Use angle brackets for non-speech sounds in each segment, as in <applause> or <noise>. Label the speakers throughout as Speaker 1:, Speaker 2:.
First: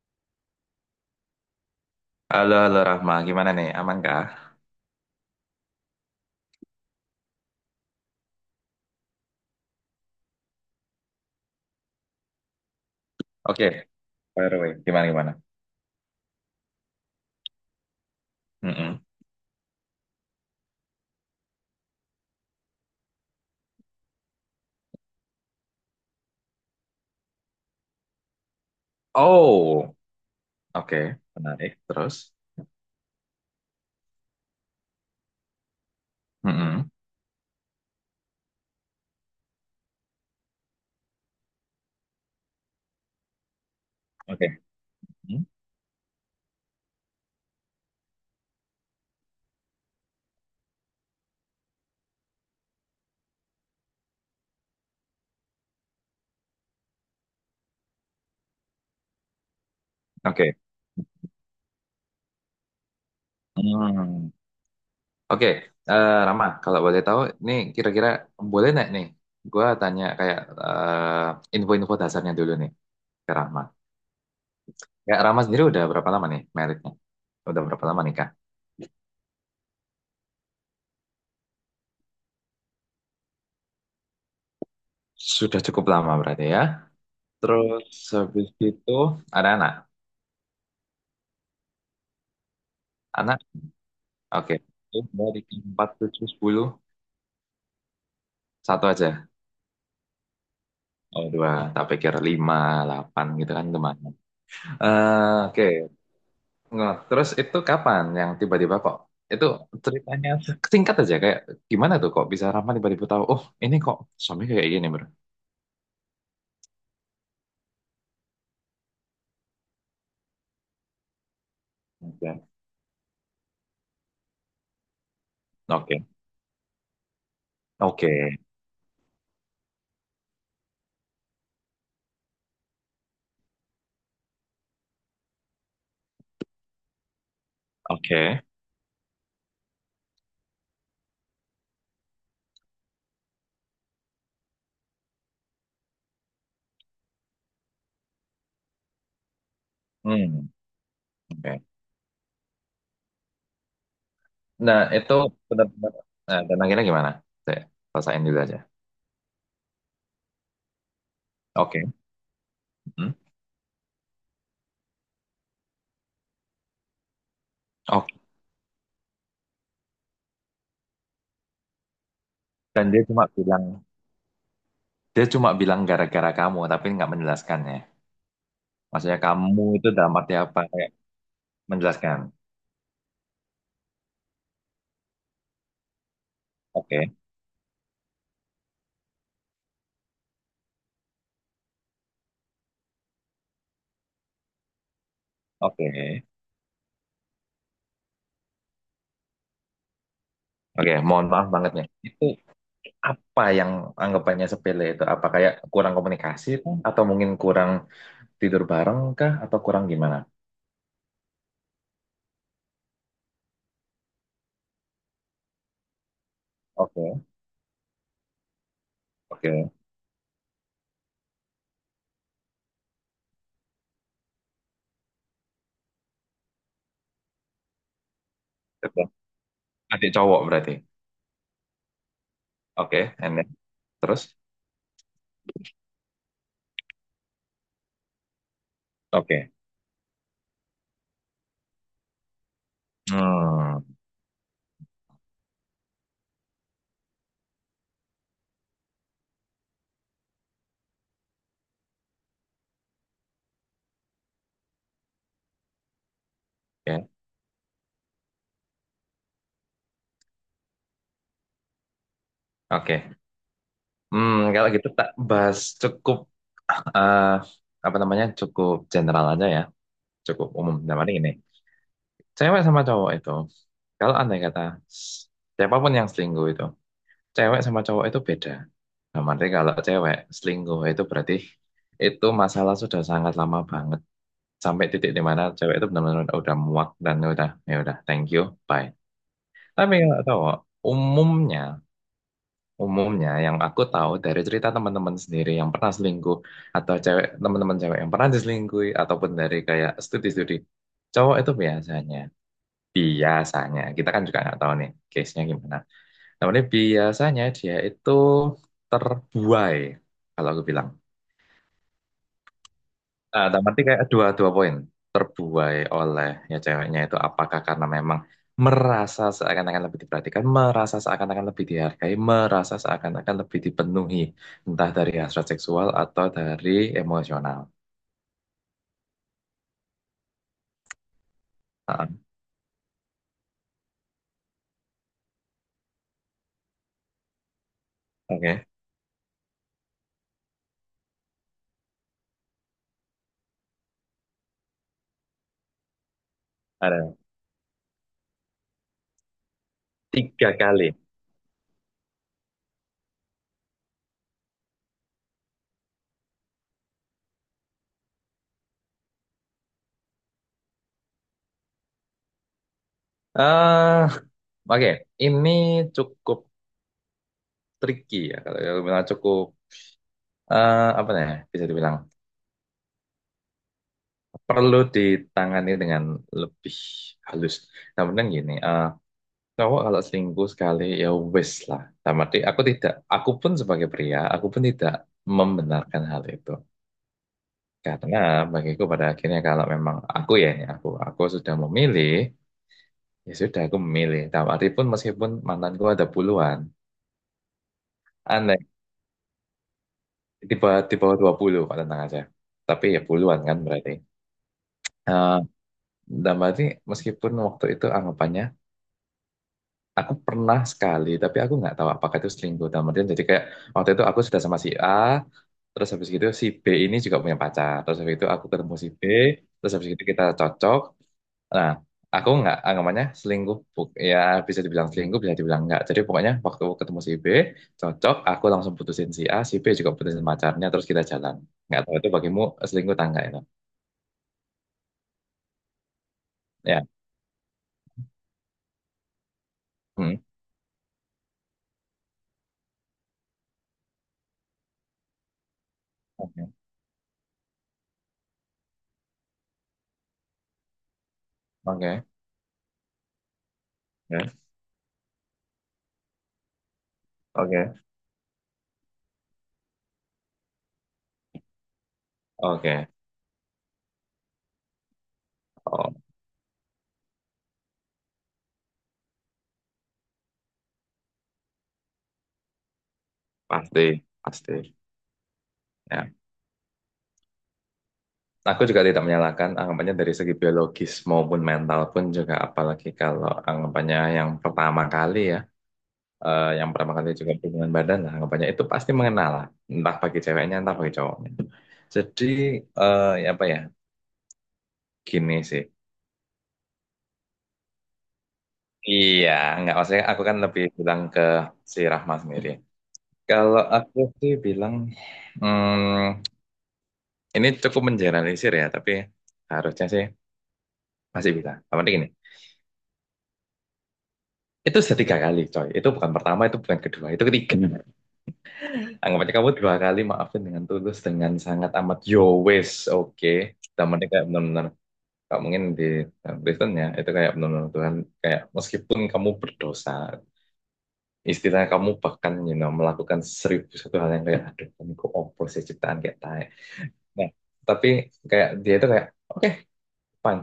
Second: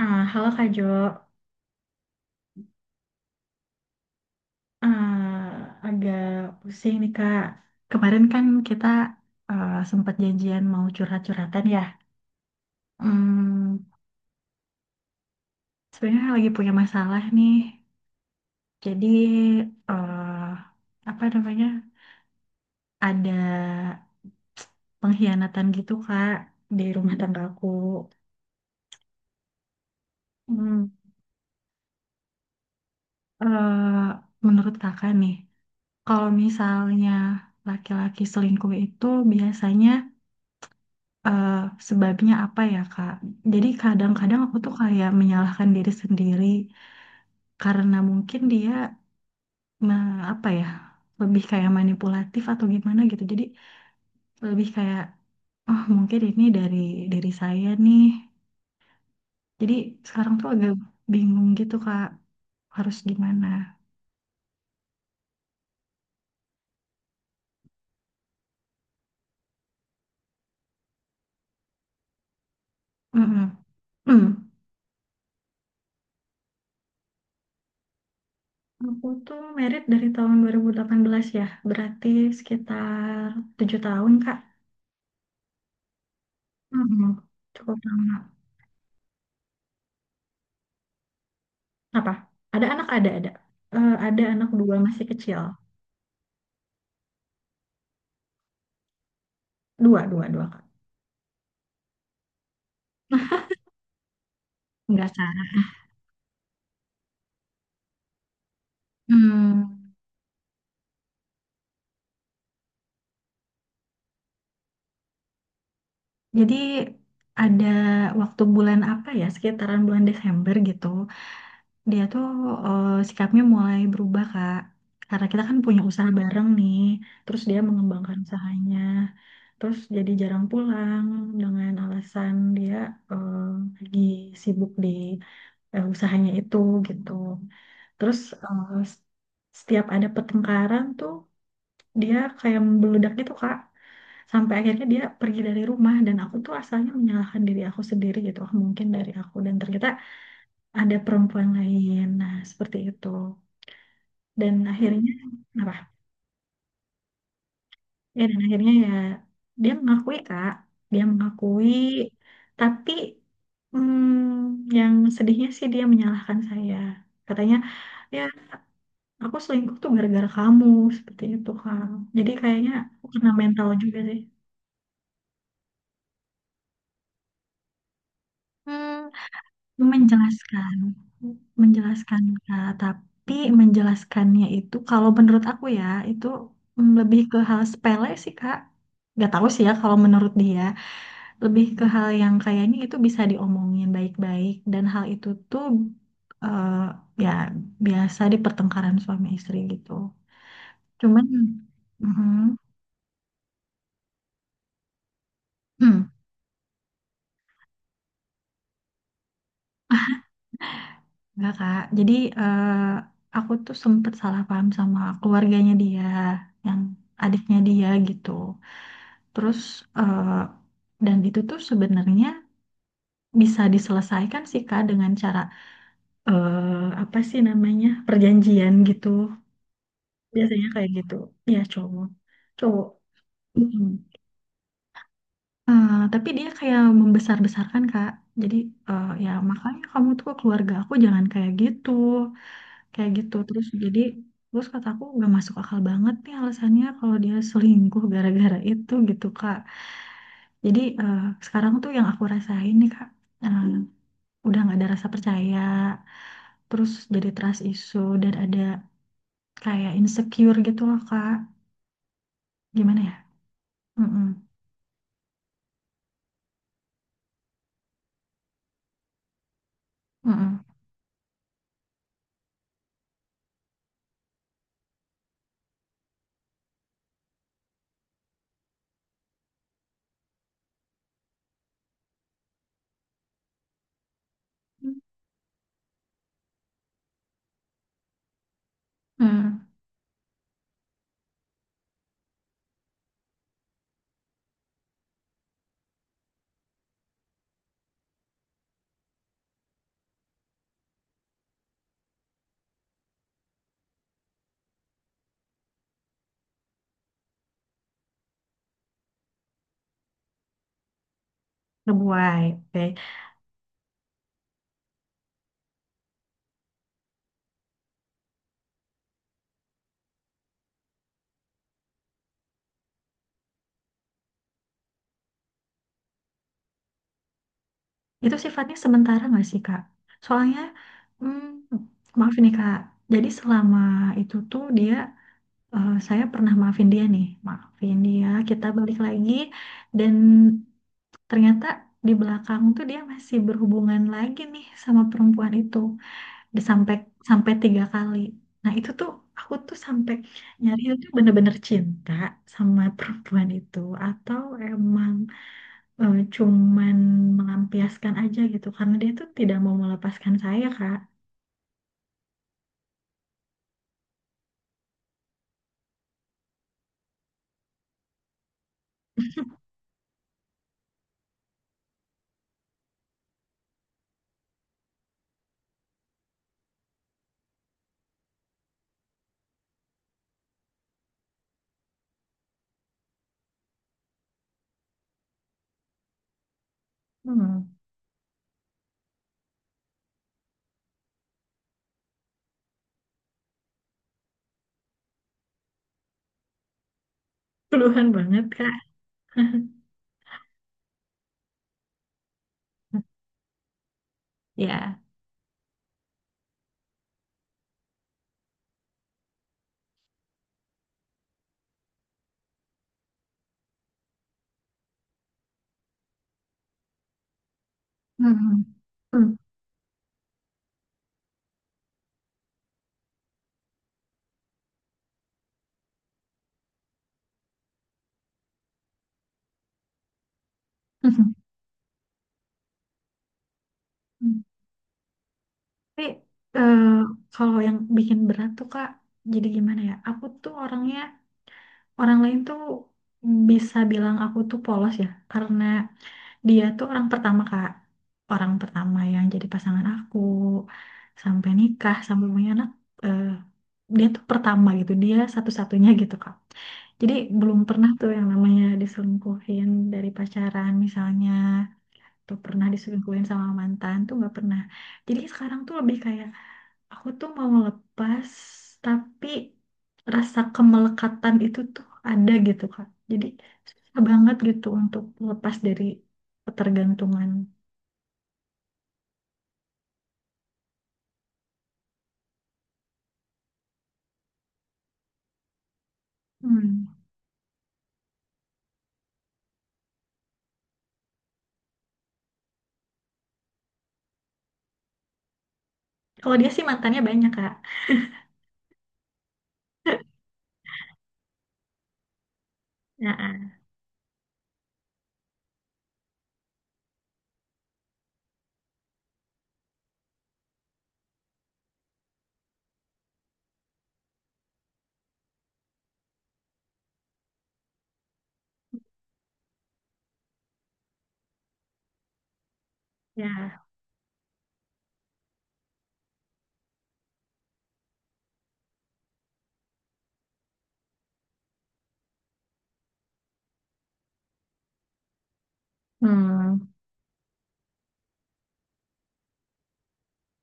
Speaker 1: Halo Kak Jo.
Speaker 2: Halo, halo Rahma, gimana nih? Aman kah?
Speaker 1: Ah, Agak pusing nih, Kak. Kemarin kan kita sempat janjian mau curhat-curhatan, ya. Hmm,
Speaker 2: Oke, by the way, gimana gimana?
Speaker 1: Sebenarnya lagi punya masalah nih.
Speaker 2: Mm-mm.
Speaker 1: Jadi, eh apa namanya? Ada pengkhianatan gitu, Kak, di rumah tangga aku.
Speaker 2: Oh,
Speaker 1: Hmm,
Speaker 2: oke, menarik. Terus,
Speaker 1: eh, Menurut Kakak nih, kalau
Speaker 2: mm-mm.
Speaker 1: misalnya laki-laki selingkuh itu biasanya, eh, sebabnya apa ya, Kak? Jadi kadang-kadang aku
Speaker 2: Oke,
Speaker 1: tuh kayak
Speaker 2: mm.
Speaker 1: menyalahkan diri sendiri karena mungkin dia apa ya, lebih kayak manipulatif atau gimana gitu. Jadi lebih kayak, oh, mungkin ini dari saya nih. Jadi sekarang tuh
Speaker 2: Oke,
Speaker 1: agak bingung gitu, Kak, harus gimana.
Speaker 2: hmm. Oke. Eh, Rahma, kalau boleh tahu, nih kira-kira boleh nggak nih? Gua tanya kayak info-info dasarnya dulu nih ke
Speaker 1: Mm-mm.
Speaker 2: Rahma.
Speaker 1: Hmm.
Speaker 2: Ya, Rahma sendiri udah berapa lama nih meritnya? Udah berapa lama nikah?
Speaker 1: Aku tuh merit dari tahun 2018, ya, berarti sekitar 7 tahun, Kak.
Speaker 2: Sudah cukup lama berarti ya.
Speaker 1: Mm-mm. Cukup
Speaker 2: Terus
Speaker 1: lama.
Speaker 2: habis itu ada anak.
Speaker 1: Apa? Ada anak, ada, ada.
Speaker 2: Anak
Speaker 1: Ada anak
Speaker 2: Oke.
Speaker 1: dua masih kecil.
Speaker 2: Dari 4, 7, 10. Satu aja.
Speaker 1: Dua, dua, dua, Kak.
Speaker 2: Oh, dua. Tak pikir 5, 8 gitu kan lumayan.
Speaker 1: Enggak salah.
Speaker 2: Oke. Nggak. Terus itu kapan yang tiba-tiba kok? Itu
Speaker 1: Hmm,
Speaker 2: ceritanya singkat aja. Kayak gimana tuh kok bisa Rama tiba-tiba tahu, oh ini kok suami kayak gini bro.
Speaker 1: jadi ada waktu bulan apa ya, sekitaran bulan Desember gitu, dia tuh,
Speaker 2: Oke.
Speaker 1: sikapnya mulai berubah, Kak. Karena kita kan punya
Speaker 2: Oke.
Speaker 1: usaha bareng nih, terus dia
Speaker 2: Oke.
Speaker 1: mengembangkan usahanya, terus jadi jarang pulang dengan alasan dia eh, lagi sibuk di usahanya itu, gitu. Terus,
Speaker 2: Oke.
Speaker 1: eh, s- setiap ada pertengkaran tuh dia kayak membeledak gitu, Kak. Sampai akhirnya dia pergi dari rumah dan aku tuh asalnya menyalahkan diri aku sendiri gitu. Mungkin dari aku, dan ternyata
Speaker 2: Hmm.
Speaker 1: ada perempuan
Speaker 2: Oke.
Speaker 1: lain. Nah, seperti itu. Dan
Speaker 2: Nah,
Speaker 1: akhirnya
Speaker 2: itu
Speaker 1: apa?
Speaker 2: benar-benar. Nah, dan akhirnya gimana? Saya
Speaker 1: Ya,
Speaker 2: rasain
Speaker 1: dan
Speaker 2: dulu aja.
Speaker 1: akhirnya, ya, dia mengakui, Kak. Dia mengakui,
Speaker 2: Oke.
Speaker 1: tapi
Speaker 2: Hmm.
Speaker 1: yang sedihnya sih dia menyalahkan saya. Katanya,
Speaker 2: Oke.
Speaker 1: ya, aku selingkuh tuh gara-gara kamu, seperti itu, Kak. Jadi kayaknya
Speaker 2: Dan dia
Speaker 1: aku
Speaker 2: cuma
Speaker 1: kena
Speaker 2: bilang
Speaker 1: mental juga sih.
Speaker 2: Dia cuma bilang gara-gara kamu, tapi nggak menjelaskannya.
Speaker 1: Hmm,
Speaker 2: Maksudnya kamu itu dalam arti apa?
Speaker 1: Menjelaskan,
Speaker 2: Kayak menjelaskan.
Speaker 1: menjelaskan, Kak, tapi menjelaskannya itu kalau menurut aku, ya, itu
Speaker 2: Oke,
Speaker 1: lebih ke hal sepele sih, Kak. Gak tahu sih, ya, kalau menurut dia lebih ke hal yang kayaknya itu bisa diomongin baik-baik, dan hal itu tuh,
Speaker 2: oke,
Speaker 1: eh, ya, biasa di pertengkaran suami istri gitu,
Speaker 2: oke.
Speaker 1: cuman
Speaker 2: Mohon maaf banget nih. Itu
Speaker 1: mhm.
Speaker 2: apa yang anggapannya sepele itu? Apa kayak kurang
Speaker 1: Hmm.
Speaker 2: komunikasi kah? Atau mungkin kurang tidur bareng kah? Atau kurang gimana?
Speaker 1: Enggak, Kak. Jadi, aku tuh sempet salah paham sama keluarganya dia, yang
Speaker 2: Oke,
Speaker 1: adiknya dia gitu. Terus,
Speaker 2: oke.
Speaker 1: eh, dan itu tuh sebenarnya bisa diselesaikan sih, Kak, dengan cara, apa sih namanya, perjanjian
Speaker 2: Oke.
Speaker 1: gitu.
Speaker 2: Adik cowok
Speaker 1: Biasanya
Speaker 2: berarti.
Speaker 1: kayak gitu. Ya, cowok, cowok.
Speaker 2: Oke, and then,
Speaker 1: Mm.
Speaker 2: terus?
Speaker 1: Tapi dia kayak membesar-besarkan, Kak. Jadi, ya,
Speaker 2: Oke.
Speaker 1: makanya kamu tuh ke keluarga aku jangan kayak gitu. Kayak gitu terus
Speaker 2: Hmm,
Speaker 1: jadi, terus kata aku nggak masuk akal banget nih alasannya, kalau dia selingkuh gara-gara itu, gitu, Kak. Jadi, sekarang tuh yang aku rasain nih, Kak, eh, udah nggak ada rasa percaya, terus
Speaker 2: oke,
Speaker 1: jadi trust issue, dan ada kayak insecure gitu loh, Kak. Gimana ya.
Speaker 2: oke. Hmm,
Speaker 1: Mm-mm.
Speaker 2: kalau gitu tak bahas cukup eh, apa namanya cukup general aja ya. Cukup
Speaker 1: Mm-mm.
Speaker 2: umum. Nah, paling ini, cewek sama cowok itu, kalau andai kata siapapun yang selingkuh itu, cewek sama cowok itu beda. Nah, berarti kalau cewek selingkuh itu berarti itu masalah sudah sangat lama banget. Sampai titik di mana cewek itu benar-benar udah muak dan udah, ya udah, thank you, bye.
Speaker 1: Mm.
Speaker 2: Tapi kalau cowok, umumnya, umumnya yang aku tahu dari cerita teman-teman sendiri yang pernah selingkuh, atau cewek teman-teman cewek yang pernah diselingkuhi, ataupun dari kayak studi-studi, cowok itu biasanya. Biasanya, kita kan juga nggak tahu nih case-nya gimana. Namanya biasanya dia itu terbuai, kalau aku bilang.
Speaker 1: Ngebuai, oke.
Speaker 2: Nah, dalam arti kayak dua poin. Terbuai oleh ya ceweknya itu apakah karena memang merasa seakan-akan lebih diperhatikan, merasa seakan-akan lebih dihargai, merasa seakan-akan lebih dipenuhi, entah dari hasrat seksual atau dari emosional.
Speaker 1: Itu sifatnya sementara nggak sih, Kak? Soalnya, mm,
Speaker 2: Ah,
Speaker 1: maaf nih, Kak, jadi selama itu tuh dia, saya pernah maafin dia nih, maafin dia,
Speaker 2: oke,
Speaker 1: kita balik lagi, dan ternyata di belakang tuh dia masih berhubungan lagi nih sama perempuan itu, Di- sampai
Speaker 2: ada
Speaker 1: sampai tiga kali. Nah, itu tuh aku tuh sampai
Speaker 2: tiga
Speaker 1: nyari
Speaker 2: kali.
Speaker 1: itu bener-bener cinta sama perempuan itu, atau emang cuman melampiaskan aja gitu, karena dia tuh tidak mau melepaskan saya, Kak.
Speaker 2: eh Oke, ini cukup tricky ya. Kalau aku bilang cukup apa namanya bisa dibilang perlu ditangani dengan lebih halus. Namun gini, cowok kalau selingkuh sekali ya wes lah. Sama arti aku tidak, aku pun sebagai pria, aku pun tidak membenarkan hal itu.
Speaker 1: Hmm,
Speaker 2: Karena bagiku pada akhirnya kalau memang aku ya, ini aku sudah memilih, ya sudah aku memilih. Dalam arti pun meskipun mantanku ada puluhan,
Speaker 1: Keluhan banget,
Speaker 2: aneh
Speaker 1: Kak. <laughs>
Speaker 2: di bawah 20 Pak tenang aja. Tapi ya puluhan kan berarti.
Speaker 1: Ya.
Speaker 2: Eh, dan berarti meskipun waktu itu anggapannya aku pernah sekali tapi aku nggak tahu apakah itu selingkuh dalam artian jadi kayak waktu itu aku sudah sama si A terus habis gitu si B ini juga punya pacar terus habis itu aku
Speaker 1: Hmm.
Speaker 2: ketemu si B
Speaker 1: Hmm.
Speaker 2: terus habis itu kita cocok nah aku nggak anggapannya selingkuh ya bisa dibilang selingkuh bisa dibilang nggak jadi pokoknya waktu aku ketemu si B cocok aku langsung putusin si A si B juga putusin pacarnya terus kita jalan
Speaker 1: <laughs>
Speaker 2: nggak tahu itu bagimu selingkuh tangga itu
Speaker 1: Hmm. Tapi, eh,
Speaker 2: ya.
Speaker 1: kalau yang bikin berat tuh, Kak, jadi gimana ya?
Speaker 2: Hmm.
Speaker 1: Aku tuh orangnya, orang lain tuh bisa bilang aku tuh polos, ya, karena
Speaker 2: Oke,
Speaker 1: dia tuh orang pertama, Kak. Orang pertama yang jadi pasangan aku, sampai nikah,
Speaker 2: oke.
Speaker 1: sampai punya anak. eh, Dia tuh
Speaker 2: Ya.
Speaker 1: pertama gitu, dia satu-satunya gitu, Kak. Jadi belum
Speaker 2: Oke,
Speaker 1: pernah tuh yang namanya diselingkuhin dari pacaran misalnya, atau pernah
Speaker 2: oke.
Speaker 1: diselingkuhin sama mantan tuh nggak pernah. Jadi sekarang tuh lebih
Speaker 2: Oh,
Speaker 1: kayak, aku tuh mau lepas, tapi rasa kemelekatan itu tuh ada gitu, Kak. Jadi
Speaker 2: pasti,
Speaker 1: susah banget
Speaker 2: pasti
Speaker 1: gitu untuk lepas dari
Speaker 2: ya.
Speaker 1: ketergantungan.
Speaker 2: Aku juga tidak menyalahkan anggapannya dari segi biologis maupun mental pun juga apalagi kalau anggapannya yang pertama kali ya yang
Speaker 1: Hmm.
Speaker 2: pertama kali juga hubungan badan lah anggapannya itu pasti mengenal lah entah bagi ceweknya entah bagi cowoknya. Jadi ya apa ya gini sih.
Speaker 1: Kalau dia sih mantannya banyak, Kak.
Speaker 2: Iya nggak maksudnya
Speaker 1: <laughs>
Speaker 2: aku kan lebih bilang ke si Rahma sendiri.
Speaker 1: Ya,
Speaker 2: Kalau aku sih bilang hmm, ini cukup mengeneralisir ya tapi harusnya sih masih bisa. Tapi gini. Itu sudah 3 kali, coy. Itu bukan pertama, itu bukan kedua, itu ketiga. Anggap aja kamu 2 kali maafin dengan tulus, dengan sangat amat yo wes, oke.
Speaker 1: ya.
Speaker 2: Temennya kayak benar-benar, nggak mungkin di dalam Kristen ya, itu kayak benar-benar Tuhan, kayak meskipun kamu berdosa, istilahnya kamu bahkan you know, melakukan seribu satu hal yang kayak, aduh, ini kok opo sih ciptaan kayak tae.
Speaker 1: Hmm.
Speaker 2: Nah, tapi kayak dia itu kayak, oke, fine.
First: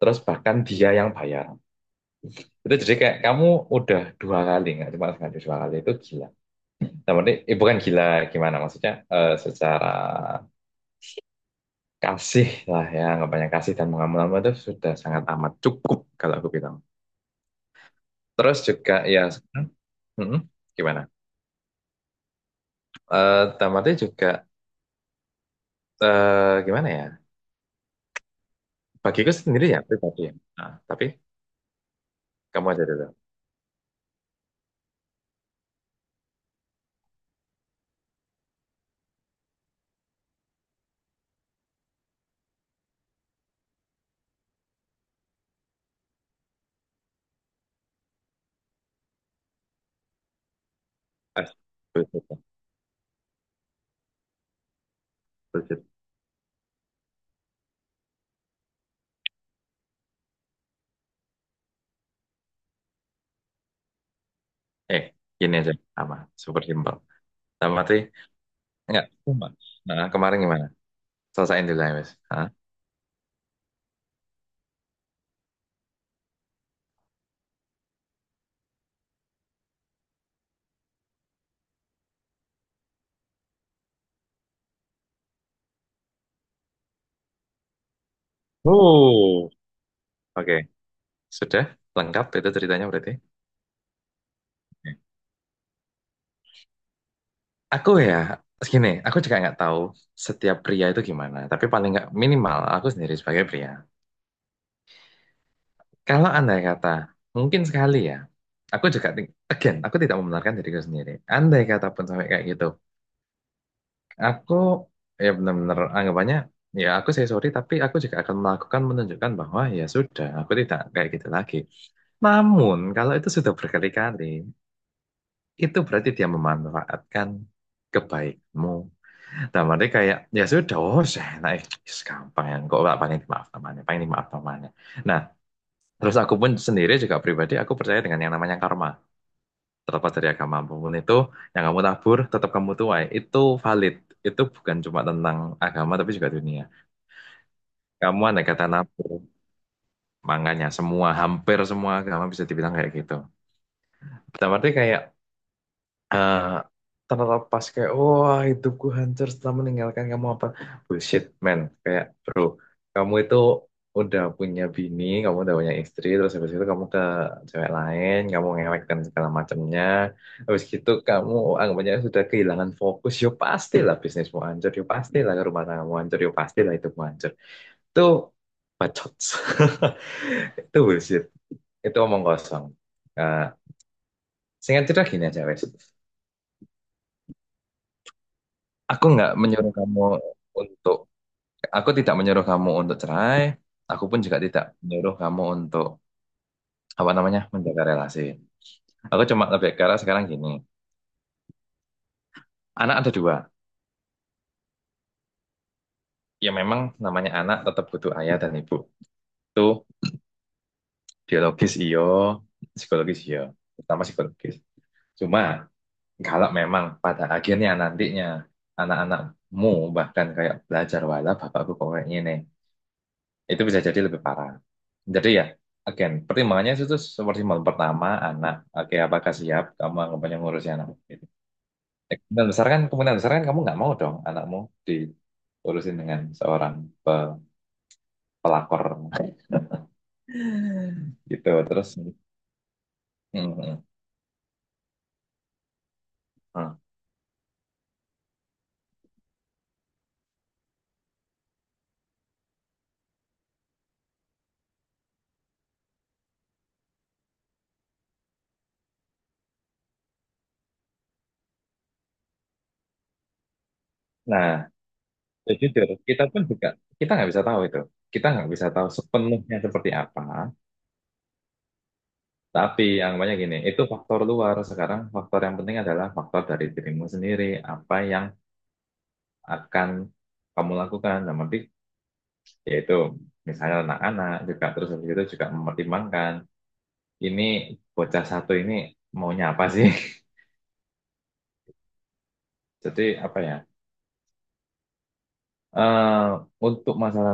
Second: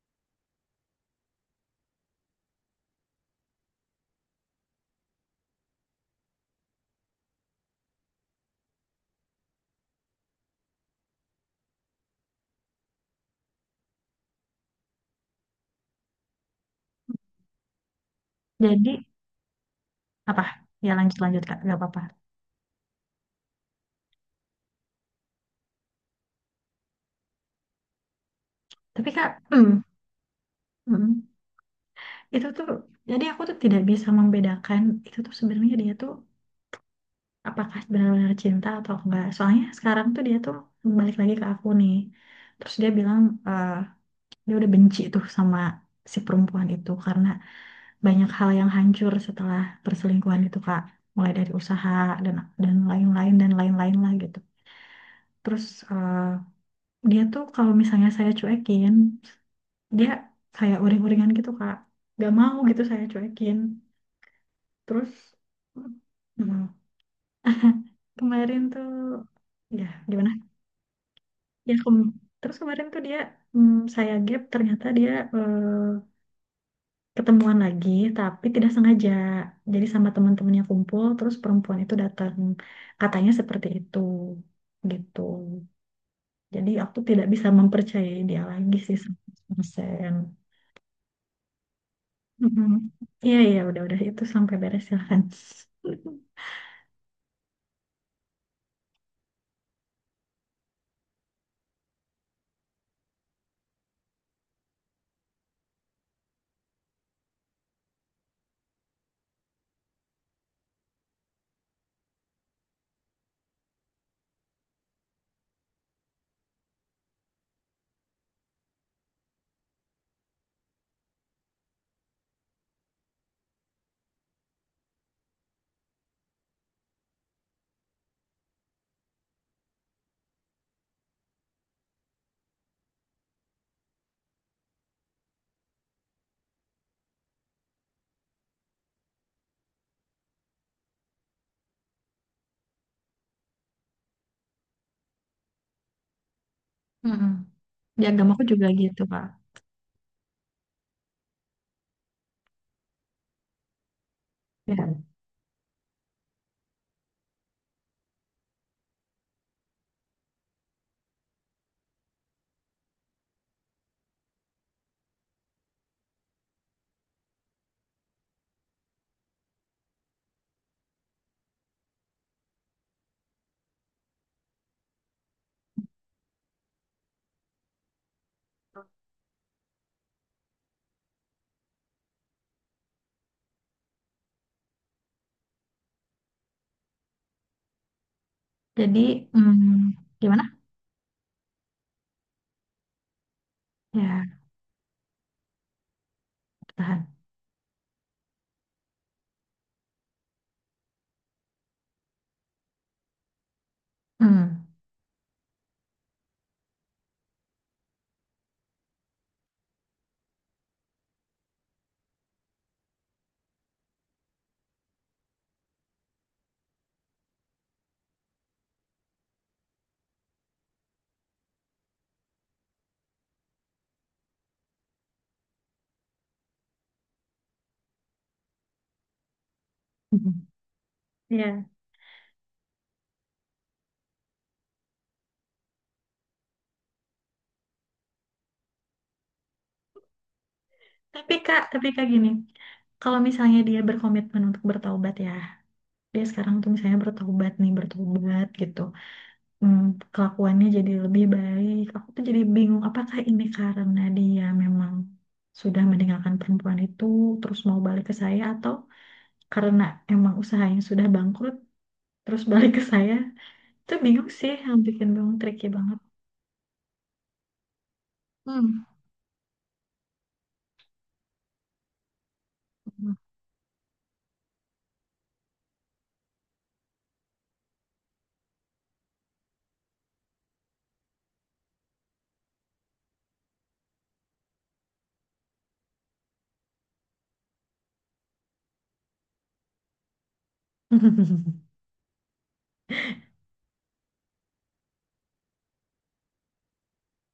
Speaker 2: Terus bahkan dia yang bayar. Itu jadi kayak kamu udah 2 kali, nggak cuma sekali 2 kali, itu gila. Nah, berarti bukan gila gimana maksudnya secara kasih lah ya anggapannya kasih dan mengamalkan itu sudah sangat amat cukup kalau aku bilang. Terus
Speaker 1: Jadi
Speaker 2: juga ya sekarang, mm-mm,
Speaker 1: apa? Ya,
Speaker 2: gimana?
Speaker 1: lanjut, lanjut, Kak. Gak apa-apa.
Speaker 2: Tamatnya juga gimana ya?
Speaker 1: Tapi,
Speaker 2: Bagiku
Speaker 1: Kak,
Speaker 2: sendiri ya
Speaker 1: hmm,
Speaker 2: pribadi ya. Nah, tapi
Speaker 1: hmm. Itu tuh,
Speaker 2: kamu aja dulu.
Speaker 1: jadi aku tuh tidak bisa membedakan, itu tuh sebenarnya dia tuh apakah benar-benar cinta atau enggak. Soalnya sekarang tuh dia tuh balik lagi ke aku nih. Terus dia bilang, eh, dia udah benci tuh sama si perempuan itu karena banyak hal yang hancur setelah perselingkuhan itu, Kak. Mulai
Speaker 2: Eh,
Speaker 1: dari usaha, dan
Speaker 2: bullshit,
Speaker 1: dan lain-lain, dan lain-lain lah, gitu. Terus,
Speaker 2: bullshit.
Speaker 1: eh, dia tuh kalau misalnya saya cuekin, dia kayak uring-uringan gitu, Kak. Gak mau gitu saya cuekin.
Speaker 2: Eh,
Speaker 1: Terus,
Speaker 2: Gini aja sama super
Speaker 1: mm,
Speaker 2: simpel. Tamatnya
Speaker 1: kemarin tuh,
Speaker 2: enggak cuma.
Speaker 1: ya,
Speaker 2: Nah,
Speaker 1: gimana?
Speaker 2: kemarin gimana? Selesain
Speaker 1: Ya,
Speaker 2: dulu ya, Mas. Hah?
Speaker 1: terus kemarin tuh dia, saya gap ternyata dia eh, ketemuan lagi, tapi tidak sengaja. Jadi sama teman-temannya kumpul, terus perempuan itu datang. Katanya seperti itu. Gitu. Jadi aku tidak bisa mempercayai dia lagi sih
Speaker 2: Uh.
Speaker 1: 100%.
Speaker 2: Oke, sudah lengkap itu
Speaker 1: Mm-mm.
Speaker 2: ceritanya berarti.
Speaker 1: Iya, iya, udah, itu sampai beres, silahkan. <laughs>
Speaker 2: Aku ya, gini, aku juga nggak tahu setiap pria itu gimana. Tapi paling nggak minimal aku sendiri sebagai pria. Kalau andai kata, mungkin sekali ya. Aku juga, again, aku tidak membenarkan diriku sendiri. Andai kata pun sampai kayak gitu. Aku, ya benar-benar anggapannya, ya saya sorry, tapi aku juga akan melakukan menunjukkan bahwa ya sudah, aku tidak kayak gitu lagi. Namun, kalau itu sudah berkali-kali, itu berarti dia memanfaatkan kebaikmu. Dalam arti kayak ya sudah oh enak gampang ya kok nggak paling dimaaf namanya paling dimaaf namanya nah terus aku pun sendiri juga pribadi aku percaya dengan yang namanya karma terlepas dari agama apapun itu yang kamu tabur tetap kamu tuai itu valid itu bukan cuma tentang agama tapi juga dunia
Speaker 1: Mm-mm. Di
Speaker 2: kamu
Speaker 1: agamaku
Speaker 2: ada kata
Speaker 1: juga gitu,
Speaker 2: nabur
Speaker 1: Pak.
Speaker 2: makanya hampir semua agama bisa dibilang kayak gitu dalam arti kayak
Speaker 1: Ya.
Speaker 2: eh terlepas kayak wah hidupku hancur setelah meninggalkan kamu apa bullshit man kayak bro kamu itu udah punya bini kamu udah punya istri terus habis itu kamu ke cewek lain kamu ngewek dan segala macamnya habis gitu kamu anggapannya sudah kehilangan fokus yo pastilah bisnismu hancur yo pastilah rumah tanggamu hancur yo pastilah hidupmu hancur itu bacot <laughs> itu bullshit itu omong kosong. Eh Singkat cerita gini aja wes.
Speaker 1: Jadi,
Speaker 2: Aku nggak menyuruh kamu
Speaker 1: mm, gimana?
Speaker 2: untuk, aku tidak menyuruh kamu untuk cerai. Aku pun
Speaker 1: Ya,
Speaker 2: juga tidak menyuruh kamu untuk
Speaker 1: tahan.
Speaker 2: apa namanya menjaga relasi. Aku cuma lebih ke arah sekarang gini. Anak ada dua.
Speaker 1: Mm.
Speaker 2: Ya memang namanya anak tetap butuh ayah dan ibu. Itu biologis iyo, psikologis iyo, terutama psikologis. Cuma kalau memang pada akhirnya nantinya anak-anakmu bahkan kayak belajar wala bapakku kok kayak gini. Itu bisa jadi lebih parah. Jadi ya, again, pertimbangannya itu seperti malam pertama, anak. Oke, apakah siap kamu
Speaker 1: Mm-mm.
Speaker 2: anggapannya ngurusin anak? Gitu.
Speaker 1: Iya.
Speaker 2: Kemungkinan besar kan kamu nggak mau dong anakmu diurusin dengan seorang pe- pelakor. <laughs>
Speaker 1: Tapi
Speaker 2: Gitu,
Speaker 1: Kak, tapi
Speaker 2: terus.
Speaker 1: Kak
Speaker 2: Mm,
Speaker 1: gini, kalau misalnya dia
Speaker 2: mm,
Speaker 1: berkomitmen untuk bertaubat, ya, dia sekarang tuh
Speaker 2: mm.
Speaker 1: misalnya bertaubat nih, bertobat gitu, hmm, kelakuannya jadi lebih baik. Aku tuh jadi bingung, apakah ini karena dia memang sudah meninggalkan perempuan itu, terus mau balik ke saya, atau karena emang usahanya sudah bangkrut, terus balik ke saya? Itu bingung
Speaker 2: Nah,
Speaker 1: sih, yang bikin bingung
Speaker 2: ya
Speaker 1: tricky
Speaker 2: jujur,
Speaker 1: banget.
Speaker 2: kita pun juga, kita nggak bisa tahu itu. Kita nggak bisa
Speaker 1: Hmm.
Speaker 2: tahu sepenuhnya seperti apa. Tapi yang banyak gini, itu faktor luar. Sekarang faktor yang penting adalah faktor dari dirimu sendiri. Apa yang akan kamu lakukan. Nah, nanti yaitu misalnya anak-anak juga terus habis itu juga mempertimbangkan ini bocah satu ini maunya apa sih?
Speaker 1: <laughs>
Speaker 2: <laughs> Jadi apa ya? Eh untuk masalah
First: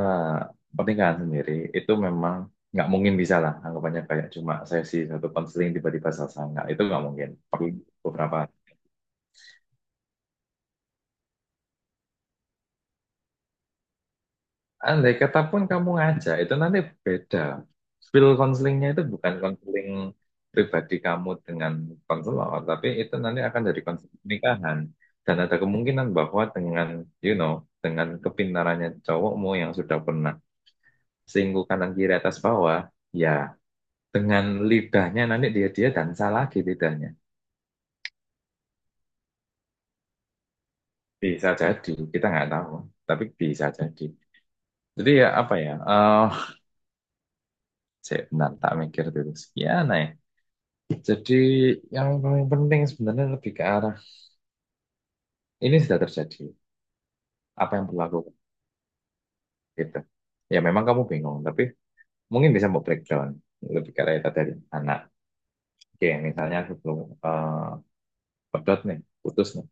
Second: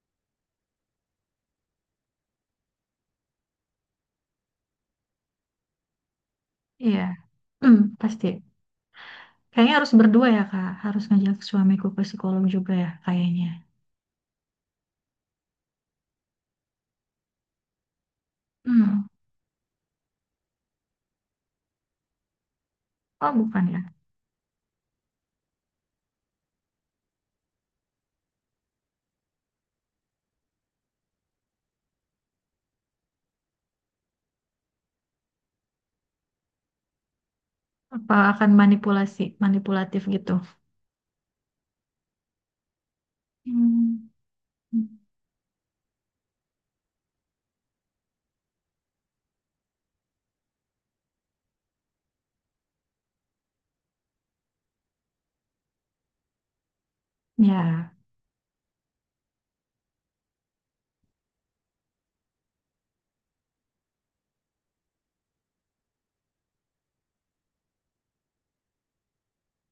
Speaker 2: pernikahan sendiri itu memang nggak mungkin bisa lah anggapannya kayak cuma sesi satu konseling tiba-tiba selesai nggak itu nggak
Speaker 1: Iya.
Speaker 2: mungkin perlu
Speaker 1: Hmm, pasti.
Speaker 2: beberapa.
Speaker 1: Kayaknya harus berdua ya, Kak. Harus ngajak suamiku ke psikolog juga ya, kayaknya.
Speaker 2: Andai kata pun kamu ngajak, itu nanti beda. Skill counselingnya itu
Speaker 1: Hmm.
Speaker 2: bukan counseling pribadi kamu dengan konselor, tapi itu
Speaker 1: Oh,
Speaker 2: nanti akan
Speaker 1: bukan ya.
Speaker 2: dari counseling pernikahan. Dan ada kemungkinan bahwa you know, dengan kepintarannya cowokmu yang sudah pernah singgung kanan kiri atas bawah, ya dengan lidahnya nanti dia dia dansa lagi lidahnya.
Speaker 1: Apa akan manipulasi, manipulatif gitu?
Speaker 2: Bisa jadi, kita nggak tahu, tapi bisa jadi.
Speaker 1: Hmm.
Speaker 2: Jadi ya apa ya? Saya bentar tak mikir dulu. Sekian ya. Jadi yang paling penting sebenarnya lebih ke arah ini sudah terjadi, apa yang
Speaker 1: Ya.
Speaker 2: berlaku gitu. Ya memang kamu bingung, tapi mungkin bisa mau breakdown lebih ke arah itu tadi anak. Oke, misalnya sebelum eh pedot nih, putus nih,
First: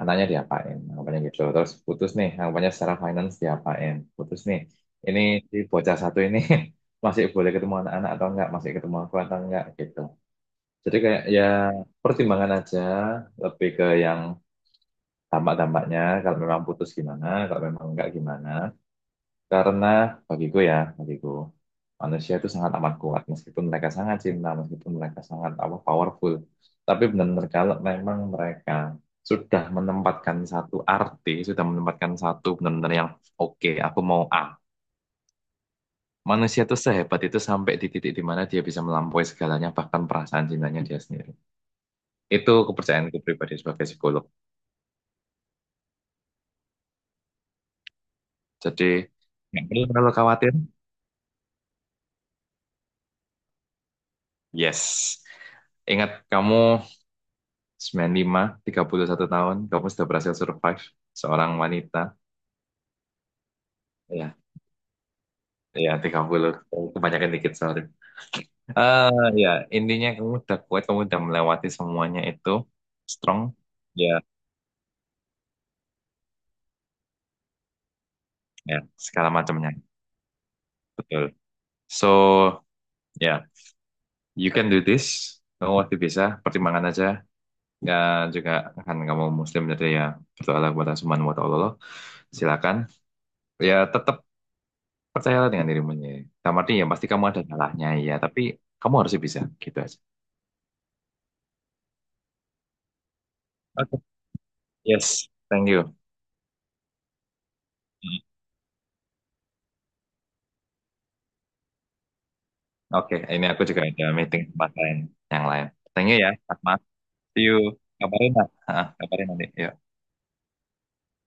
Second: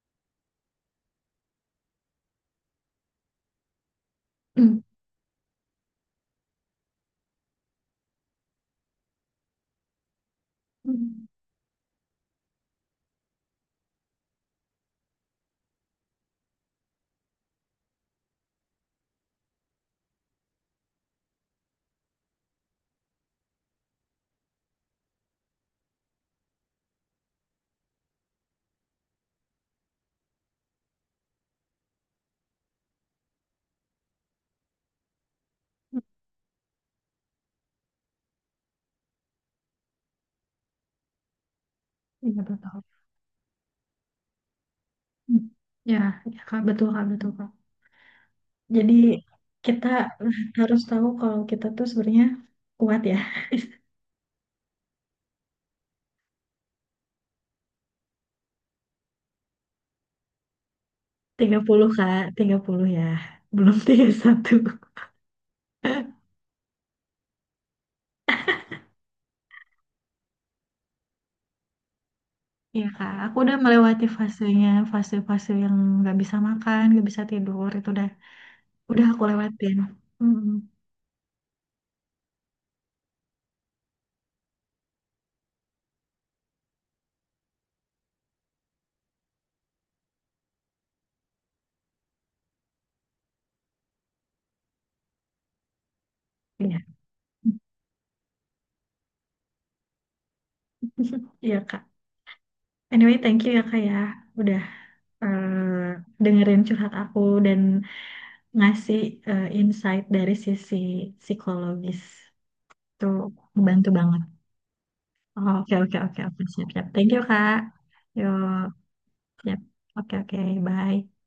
Speaker 2: anaknya diapain, anggapannya gitu. Terus putus nih, anggapannya secara finance diapain, putus nih.
Speaker 1: Hmm.
Speaker 2: Ini si bocah satu ini <laughs> masih boleh ketemu anak-anak atau enggak, masih ketemu aku atau enggak gitu. Jadi kayak
Speaker 1: Hmm.
Speaker 2: ya pertimbangan aja lebih ke yang tampak-tampaknya kalau memang putus gimana, kalau memang enggak gimana. Karena bagiku ya, bagiku manusia itu sangat amat kuat meskipun mereka sangat cinta, meskipun mereka sangat apa powerful. Tapi benar-benar kalau memang mereka sudah menempatkan satu arti, sudah menempatkan satu benar-benar yang oke, aku mau A. Manusia itu sehebat itu sampai di titik di mana dia bisa melampaui segalanya, bahkan perasaan cintanya dia sendiri.
Speaker 1: Iya,
Speaker 2: Itu
Speaker 1: betul.
Speaker 2: kepercayaanku pribadi sebagai psikolog.
Speaker 1: Hmm. Ya, ya, Kak, betul, Kak, betul, Kak.
Speaker 2: Jadi,
Speaker 1: Jadi
Speaker 2: nggak perlu
Speaker 1: kita
Speaker 2: terlalu khawatir.
Speaker 1: harus tahu kalau kita tuh sebenarnya kuat, ya.
Speaker 2: Yes. Ingat kamu 95 31 tahun, kamu sudah berhasil survive seorang
Speaker 1: 30,
Speaker 2: wanita.
Speaker 1: Kak. 30, ya. Belum tiga puluh
Speaker 2: Ya,
Speaker 1: satu.
Speaker 2: ya, tiga
Speaker 1: <laughs>
Speaker 2: puluh Kebanyakan dikit, sorry. Ya, intinya kamu udah kuat, kamu udah melewati semuanya itu.
Speaker 1: Iya, Kak. Aku
Speaker 2: Strong.
Speaker 1: udah melewati
Speaker 2: Ya,
Speaker 1: fasenya, fase-fase yang nggak bisa makan, nggak bisa tidur, itu udah
Speaker 2: ya,
Speaker 1: Udah aku
Speaker 2: segala macamnya.
Speaker 1: lewatin. Hmm,
Speaker 2: Betul. So, ya, you can do this. Kamu pasti bisa, pertimbangan aja. Ya, juga kan kamu muslim jadi ya berdoalah kepada Subhanahu wa ta'ala. Silakan. Ya, tetap percayalah dengan dirimu sendiri. Dalam arti
Speaker 1: iya.
Speaker 2: ya
Speaker 1: <laughs>
Speaker 2: pasti kamu ada salahnya ya, tapi kamu harus bisa gitu aja.
Speaker 1: Iya, Kak. Anyway, thank you ya, Kak, ya.
Speaker 2: Oke,
Speaker 1: Udah
Speaker 2: yes, thank
Speaker 1: eh,
Speaker 2: you.
Speaker 1: dengerin curhat aku, dan
Speaker 2: Hmm.
Speaker 1: ngasih insight dari sisi psikologis. Itu
Speaker 2: Oke, ini aku juga
Speaker 1: membantu
Speaker 2: ada
Speaker 1: banget.
Speaker 2: meeting tempat lain yang
Speaker 1: Oh,
Speaker 2: lain.
Speaker 1: oke, oke,
Speaker 2: Thank you
Speaker 1: oke,
Speaker 2: ya,
Speaker 1: oke. Siap,
Speaker 2: Mas.
Speaker 1: siap. Thank you,
Speaker 2: See you.
Speaker 1: Kak.
Speaker 2: Kabarin lah.
Speaker 1: Yuk,
Speaker 2: Ah, kabarin nanti.
Speaker 1: siap.
Speaker 2: Yuk.
Speaker 1: Oke, oke. Bye.